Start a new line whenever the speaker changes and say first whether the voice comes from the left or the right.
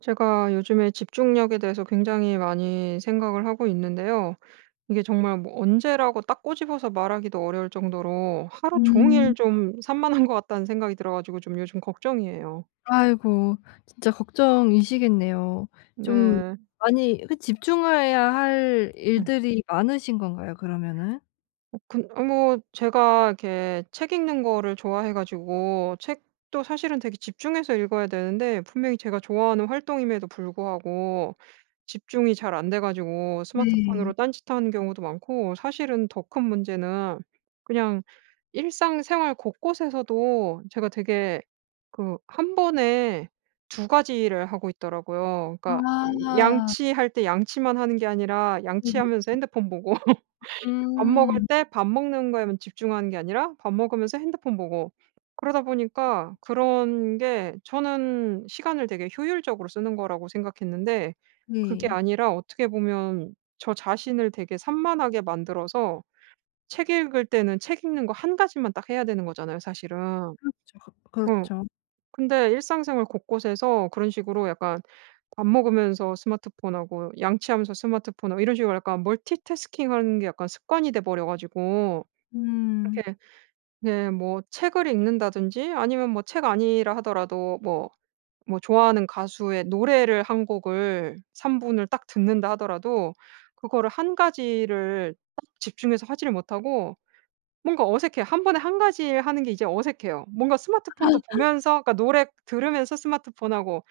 right: 제가 요즘에 집중력에 대해서 굉장히 많이 생각을 하고 있는데요. 이게 정말 뭐 언제라고 딱 꼬집어서 말하기도 어려울 정도로 하루 종일
left: 음.
right: 좀 산만한 것 같다는 생각이 들어 가지고 좀 요즘 걱정이에요.
left: 아이고 진짜 걱정이시겠네요. 좀
right: 네.
left: 많이 집중해야 할
right: 음.
left: 일들이 많으신 건가요 그러면은?
right: 뭐 제가 이렇게 책 읽는 거를 좋아해 가지고, 책도 사실은 되게 집중해서 읽어야 되는데 분명히 제가 좋아하는 활동임에도 불구하고 집중이 잘 안 돼 가지고 스마트폰으로
left: 네.
right: 딴짓하는 경우도 많고, 사실은 더 큰 문제는 그냥 일상생활 곳곳에서도 제가 되게 그 한 번에 두 가지를 하고 있더라고요. 그러니까 이
left: 아.
right: 양치할 때 양치만 하는 게 아니라
left: 네네.
right: 양치하면서 핸드폰 보고 밥 먹을
left: 음.
right: 때 밥 먹는 거에만 집중하는 게 아니라 밥 먹으면서 핸드폰 보고, 그러다 보니까 그런 게 저는 시간을 되게 효율적으로 쓰는 거라고 생각했는데, 그게
left: 네.
right: 아니라 어떻게 보면 저 자신을 되게 산만하게 만들어서. 책 읽을 때는 책 읽는 거 한 가지만 딱 해야 되는 거잖아요 사실은.
left: 저 그
right: 어
left: 그렇죠.
right: 근데 일상생활 곳곳에서 그런 식으로 약간 밥 먹으면서 스마트폰하고 양치하면서 스마트폰하고 이런 식으로 약간 멀티태스킹하는 게 약간 습관이 돼 버려 가지고
left: 음.
right: 이렇게, 네, 뭐 책을 읽는다든지 아니면 뭐 책 아니라 하더라도 뭐 좋아하는 가수의 노래를 한 곡을 3분 분을 딱 듣는다 하더라도 그거를 한 가지를 딱 집중해서 하지를 못하고 뭔가 어색해요. 한 번에 한 가지 일 하는 게 이제 어색해요. 뭔가 스마트폰도 보면서, 그러니까 노래 들으면서 스마트폰하고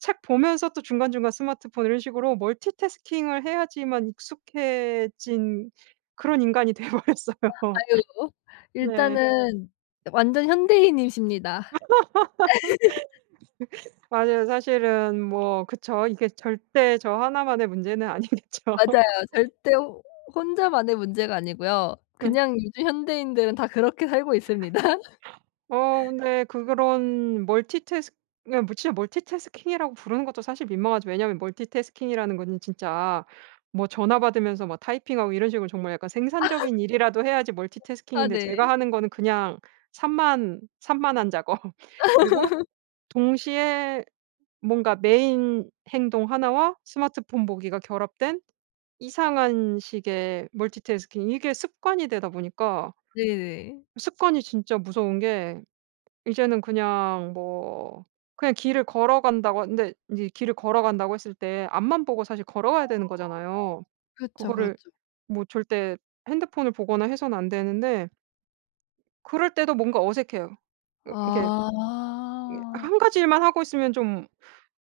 right: 책 보면서 또 중간중간 스마트폰, 이런 식으로 멀티태스킹을 해야지만 익숙해진 그런 인간이 돼 버렸어요.
left: 아유,
right: 네.
left: 일단은 완전 현대인이십니다.
right: 맞아요. 사실은 뭐 그쵸. 이게 절대 저 하나만의 문제는 아니겠죠.
left: 맞아요. 절대 호 혼자만의 문제가 아니고요.
right: 네.
left: 그냥 요즘 현대인들은 다 그렇게 살고 있습니다.
right: 어 근데 그런 멀티태스킹, 진짜 멀티태스킹이라고 부르는 것도 사실 민망하죠. 왜냐하면 멀티태스킹이라는 거는 진짜 뭐 전화 받으면서 막 타이핑하고 이런 식으로 정말 약간 생산적인 일이라도 해야지
left: 아
right: 멀티태스킹인데,
left: 네.
right: 제가 하는 거는 그냥 산만한 작업. 그리고 동시에 뭔가 메인 행동 하나와 스마트폰 보기가 결합된 이상한 식의 멀티태스킹, 이게 습관이 되다 보니까.
left: 네네.
right: 습관이 진짜 무서운 게, 이제는 그냥 뭐 그냥 길을 걸어간다고, 근데 이제 길을 걸어간다고 했을 때 앞만 보고 사실 걸어가야 되는 거잖아요.
left: 그렇죠,
right: 그거를
left: 그렇죠.
right: 뭐 절대 핸드폰을 보거나 해서는 안 되는데 그럴 때도 뭔가 어색해요. 이 이렇게
left: 아.
right: 한 가지 일만 하고 있으면 좀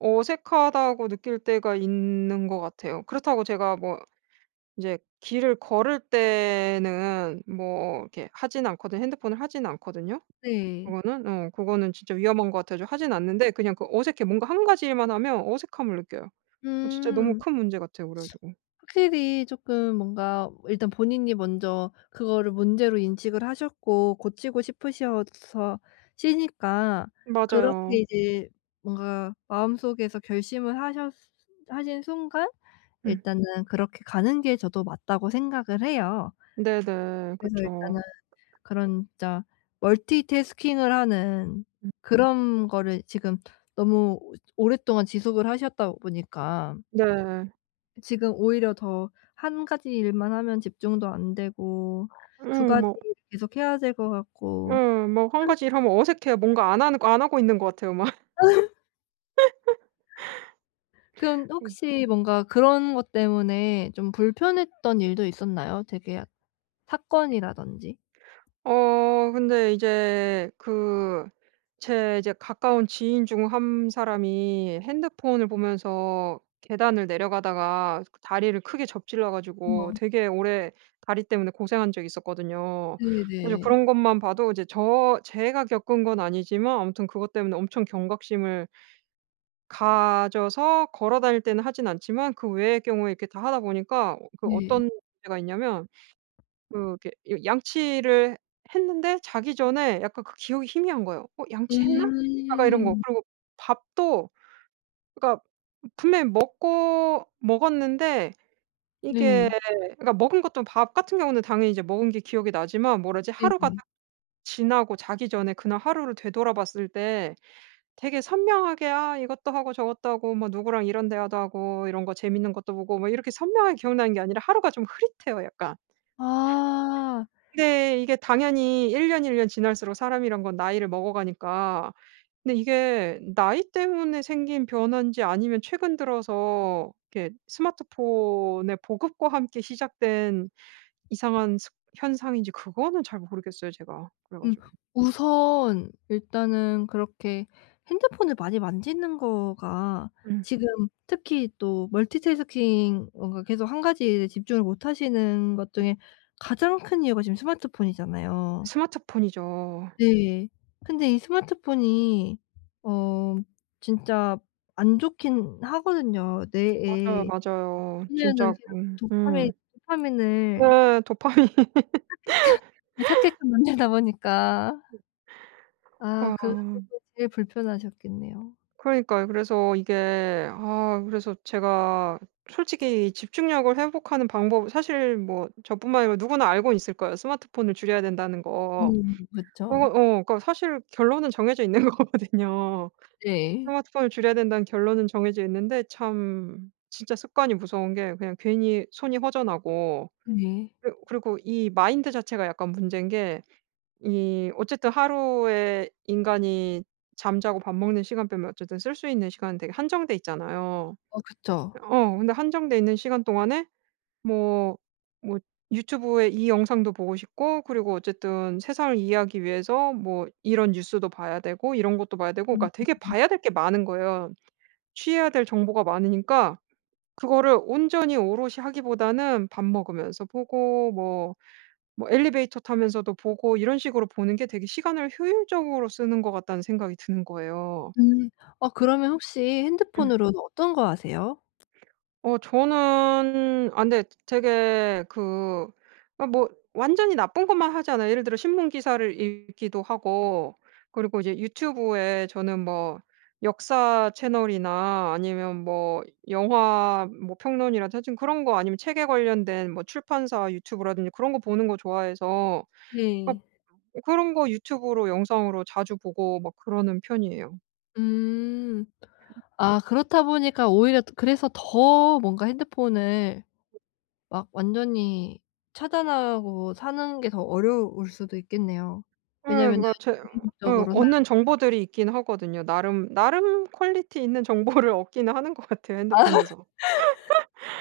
right: 어색하다고 느낄 때가 있는 것 같아요. 그렇다고 제가 뭐 이제 길을 걸을 때는 뭐 이렇게 하진 않거든요. 핸드폰을 하진 않거든요.
left: 네.
right: 그거는, 어, 그거는 진짜 위험한 것 같아 가지고 하진 않는데, 그냥 그 어색해. 뭔가 한 가지 일만 하면 어색함을 느껴요. 어 진짜 너무
left: 음.
right: 큰 문제 같아요 그래 가지고.
left: 확실히 쪼끔 뭔가 일단 본인이 먼저 그거를 문제로 인식을 하셨고 고치고 싶으셔서 시니까 그렇게
right: 맞아요.
left: 이제 뭔가 마음속에서 결심을 하셨 하신 순간
right: 음.
left: 일단은 그렇게 가는 게 저도 맞다고 생각을 해요.
right: 네네.
left: 그래서
right: 그쵸.
left: 일단은 그런 진짜 멀티태스킹을 하는 그런 거를 지금 너무 오랫동안 지속을 하셨다 보니까
right: 네.
left: 지금 오히려 더 한 가지 일만 하면 집중도 안 되고 두 가지
right: 뭐.
left: 일을 계속 해야 될 것 같고.
right: 예. 뭐한 가지 일 하면 어색해요. 뭔가 안 하고 있는 것 같아요 막.
left: 그럼 혹시 뭔가 그런 것 때문에 좀 불편했던 일도 있었나요? 되게 약 사건이라든지?
right: 어 근데 이제 그 제 이제 가까운 지인 중 한 사람이 핸드폰을 보면서 계단을 내려가다가 그 다리를 크게 접질러 가지고
left: 우와.
right: 되게 오래 다리 때문에 고생한 적이 있었거든요. 그래서
left: 네네.
right: 그런 것만 봐도, 이제 저 제가 겪은 건 아니지만 아무튼 그것 때문에 엄청 경각심을 가져서 걸어 다닐 때는 하진 않지만, 그 외의 경우에 이렇게 다 하다 보니까, 어, 그
left: 네.
right: 어떤 문제가 있냐면, 그 이렇게 이 양치를 했는데 자기 전에 약간 그 기억이 희미한 거예요. '어 양치했나?'
left: 음.
right: 약간 이런 거. 음.
left: 음.
right: 그리고 밥도, 그러니까 분명히 먹고 먹었는데 이게,
left: 네.
right: 그러니까 먹은 것도 밥 같은 경우는 당연히 이제 먹은 게 기억이 나지만, 뭐라 하지, 하루가
left: 네네.
right: 딱 지나고 자기 전에 그날 하루를 되돌아봤을 때 되게 선명하게 '아 이것도 하고 저것도 하고 뭐 누구랑 이런 대화도 하고 이런 거 재밌는 것도 보고.' 뭐 이렇게 선명하게 기억나는 게 아니라, 하루가 좀 흐릿해요 약간.
left: 아.
right: 근데 이게 당연히 1년 1년 지날수록 사람이란 건 나이를 먹어가니까, 근데 이게 나이 때문에 생긴 변화인지 아니면 최근 들어서 이렇게 스마트폰의 보급과 함께 시작된 이상한 습 현상인지 그거는 잘 모르겠어요 제가. 그래
left: 음.
right: 가지고.
left: 우선 일단은 그렇게 핸드폰을 많이 만지는 거가
right: 음.
left: 지금 특히 또 멀티태스킹 뭔가 계속 한 가지에 집중을 못 하시는 것
right: 음.
left: 중에 가장 큰 이유가 지금 스마트폰이잖아요.
right: 스마트폰이죠.
left: 네. 근데 이 스마트폰이 어 진짜 안 좋긴 하거든요,
right: 맞아요,
left: 뇌에.
right: 맞아요.
left: 왜냐면은
right: 진짜
left: 계속
right: 음.
left: 도파민을
right: 네. 도파민.
left: 그러니까 예 찾게끔 만들다 보니까.
right: 와.
left: 아 그게 제일 불편하셨겠네요.
right: 그러니까요. 그래서 이게, 아 그래서 제가 솔직히 집중력을 회복하는 방법, 사실 뭐 저뿐만 아니라 누구나 알고 있을 거예요. 스마트폰을 줄여야 된다는 거.
left: 음,
right: 어
left: 그쵸.
right: 어, 그러니까 사실 결론은 정해져 있는 거거든요.
left: 네.
right: 스마트폰을 줄여야 된다는 결론은 정해져 있는데, 참 진짜 습관이 무서운 게 그냥 괜히 손이 허전하고.
left: 네.
right: 그리고 이 마인드 자체가 약간 문제인 게, 이 어쨌든 하루에 인간이 잠자고 밥 먹는 시간 빼면 어쨌든 쓸 수 있는 시간은 되게 한정돼 있잖아요.
left: 어 그쵸.
right: 어 근데 한정돼 있는 시간 동안에 뭐 뭐 유튜브에 이 영상도 보고 싶고, 그리고 어쨌든 세상을 이해하기 위해서 뭐 이런 뉴스도 봐야 되고 이런 것도 봐야 되고, 그러니까
left: 음.
right: 되게 봐야 될 게 많은 거예요. 취해야 될 정보가 많으니까 그거를 온전히 오롯이 하기보다는 밥 먹으면서 보고 뭐 엘리베이터 타면서도 보고, 이런 식으로 보는 게 되게 시간을 효율적으로 쓰는 것 같다는 생각이 드는 거예요.
left: 음. 어 그러면 혹시 핸드폰
right: 음.
left: 으로 어떤 거 하세요?
right: 어 저는, 아 근데 되게 그 아 뭐 완전히 나쁜 것만 하지 않아요. 예를 들어 신문 기사를 읽기도 하고, 그리고 이제 유튜브에 저는 뭐 역사 채널이나 아니면 뭐 영화 뭐 평론이라든지, 그런 거 아니면 책에 관련된 뭐 출판사 유튜브라든지 그런 거 보는 거 좋아해서
left: 네.
right: 예 그런 거 유튜브로 영상으로 자주 보고 막 그러는 편이에요.
left: 음. 아 그렇다 보니까 오히려 더 그래서 더 뭔가 핸드폰을 막 완전히 차단하고 사는 게 더 어려울 수도 있겠네요.
right: 예.
left: 왜냐면은
right: 그러니까 제
left: 유적으
right: 어,
left: 로
right: 얻는 정보들이 있긴 하거든요. 나름 나름 퀄리티 있는 정보를 얻기는 하는 것 같아요, 핸드폰에서.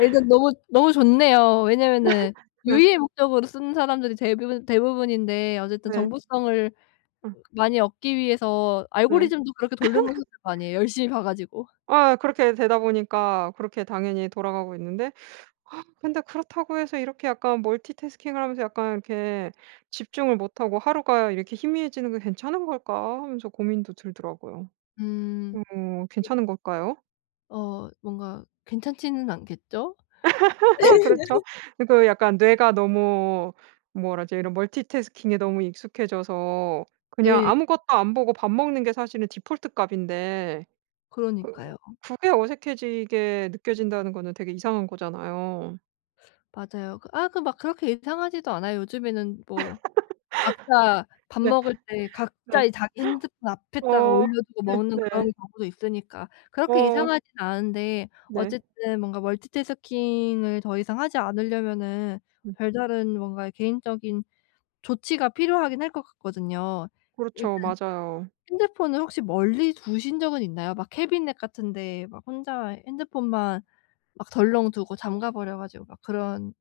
left: 일단 너무 너무 좋네요. 왜냐면은
right: 네.
left: 유의의 목적으로 쓰는 사람들이 대부분인데 어쨌든
right: 네.
left: 정보성을
right: 어
left: 많이 얻기 위해서
right: 네.
left: 알고리즘도 그렇게 돌려놓으셨을 거 아니에요, 열심히 봐 가지고.
right: 아 그렇게 되다 보니까 그렇게 당연히 돌아가고 있는데, 아, 근데 그렇다고 해서 이렇게 약간 멀티태스킹을 하면서 약간 이렇게 집중을 못하고 하루가 이렇게 희미해지는 게 괜찮은 걸까 하면서 고민도 들더라고요.
left: 음.
right: 어 괜찮은 걸까요?
left: 어 뭔가 괜찮지는 않겠죠?
right: 그렇죠. 그 약간 뇌가 너무, 뭐라 지, 이런 멀티태스킹에 너무 익숙해져서 그냥
left: 예.
right: 아무것도 안 보고 밥 먹는 게 사실은 디폴트 값인데 그
left: 그러니까요.
right: 그게 어색해지게 느껴진다는 거는 되게 이상한 거잖아요.
left: 맞아요. 그렇게 이상하지도 않아요. 요즘에는 뭐 각자 밥
right: 네.
left: 먹을 때
right: 네.
left: 각자의 자기 핸드폰 앞에다가
right: 어.
left: 올려두고
right: 네
left: 먹는 그런
right: 네.
left: 경우도 있으니까 그렇게
right: 어
left: 이상하진 않은데
right: 네.
left: 어쨌든 뭔가 멀티태스킹을 더 이상 하지 않으려면은
right: 음.
left: 별다른 뭔가 개인적인 조치가 필요하긴 할 것 같거든요. 일단
right: 그렇죠. 맞아요.
left: 핸드폰을 혹시 멀리 두신 적은 있나요? 막 캐비넷 같은 데 막 혼자 핸드폰만 막 덜렁 두고 잠가 버려 가지고 막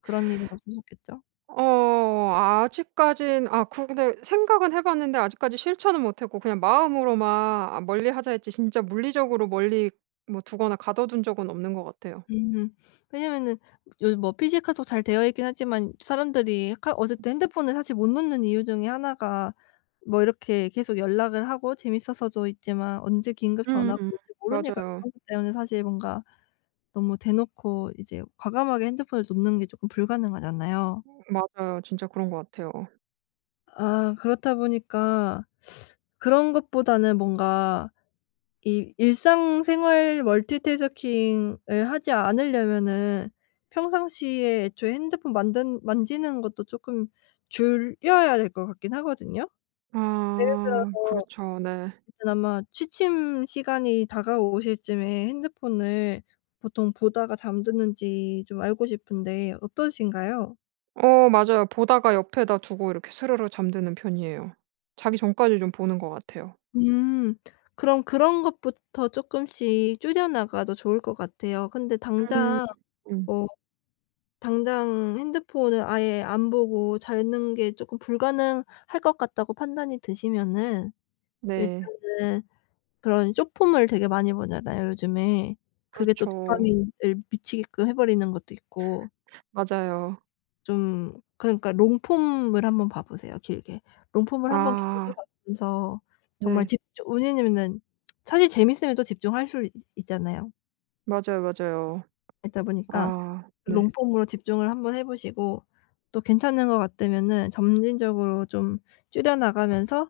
left: 그런 일은 없으셨겠죠?
right: 어 아직까진, 아 그 근데 생각은 해 봤는데 아직까지 실천은 못 했고, 그냥 마음으로만 아 멀리하자 했지 진짜 물리적으로 멀리 뭐 두거나 가둬 둔 적은 없는 것 같아요.
left: 음. 왜냐면은 요즘 뭐 PC 카톡 잘 되어 있긴 하지만 사람들이 카 어쨌든 핸드폰을 사실 못 놓는 이유 중에 하나가 뭐 이렇게 계속 연락을 하고 재밌어서도 있지만 언제 긴급
right: 음.
left: 전화가 올지 모르니까
right: 맞아요,
left: 그런 것 때문에 사실 뭔가 너무 대놓고 이제 과감하게 핸드폰을 놓는 게 쪼끔 불가능하잖아요.
right: 맞아요. 진짜 그런 것 같아요.
left: 아 그렇다 보니까 그런 것보다는 뭔가 이 일상생활 멀티태스킹을 하지 않으려면은 평상시에 애초에 핸드폰 만든 만지는 것도 쪼끔 줄여야 될 것 같긴 하거든요. 예를
right: 아
left: 들어서
right: 그렇죠. 네.
left: 일단 아마 취침 시간이 다가오실 쯤에 핸드폰을 보통 보다가 잠드는지 좀 알고 싶은데 어떠신가요?
right: 어 맞아요. 보다가 옆에다 두고 이렇게 스르르 잠드는 편이에요. 자기 전까지 좀 보는 것 같아요.
left: 음. 그럼 그런 것부터 쪼끔씩 줄여 나가도 좋을 것 같아요. 근데
right: 음.
left: 당장
right: 음.
left: 어 당장 핸드폰을 아예 안 보고 자는 게 쪼끔 불가능할 것 같다고 판단이 드시면은
right: 네.
left: 일단은 그런 쇼폼을 되게 많이 보잖아요 요즘에. 그게 또
right: 그렇죠.
left: 도파민을 미치게끔 해 버리는 것도 있고,
right: 맞아요.
left: 좀 그러니까 롱폼을 한번 봐 보세요 길게. 롱폼을 한번 길게
right: 아
left: 봐보면서 정말
right: 네.
left: 집중 왜냐면은 사실 재밌으면 또 집중할 수 있 있잖아요.
right: 맞아요, 맞아요.
left: 있다 보니까
right: 아 네.
left: 롱폼으로 집중을 한번 해 보시고 또 괜찮은 것 같으면은 점진적으로 좀 줄여 나가면서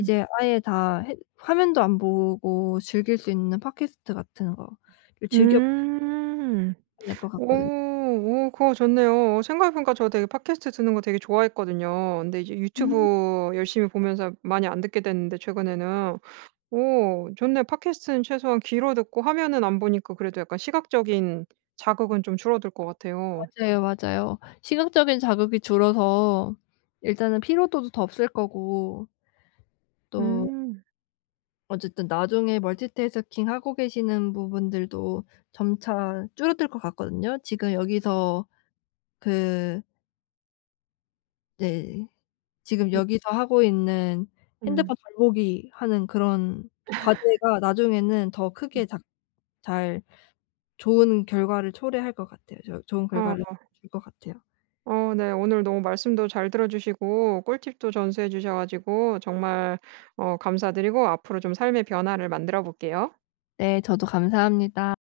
right: 음.
left: 아예 다 헤 화면도 안 보고 즐길 수 있는 팟캐스트 같은 거를 즐겨
right: 음.
left: 보셔야 될 것 같거든요.
right: 오 오 그거 좋네요. 어 생각해 보니까 저 되게 팟캐스트 듣는 거 되게 좋아했거든요. 근데 이제
left: 음.
right: 유튜브 열심히 보면서 많이 안 듣게 됐는데 최근에는. 오 좋네. 팟캐스트는 최소한 귀로 듣고 화면은 안 보니까 그래도 약간 시각적인 자극은 좀 줄어들 것 같아요.
left: 맞아요, 맞아요. 시각적인 자극이 줄어서 일단은 피로도도 더 없을 거고 또
right: 음.
left: 어쨌든 나중에 멀티태스킹 하고 계시는 부분들도 점차 줄어들 것 같거든요. 지금 여기서 그네 지금 여기서 하고 있는
right: 음.
left: 핸드폰 돌보기 하는 그런 과제가 나중에는 더 크게 작 잘 좋은 결과를 초래할 것 같아요. 좋은
right: 어.
left: 결과를 줄 것 같아요.
right: 어 네. 오늘 너무 말씀도 잘 들어 주시고 꿀팁도 전수해 주셔 가지고 정말, 어 감사드리고 앞으로 좀 삶의 변화를 만들어 볼게요.
left: 네. 저도 감사합니다.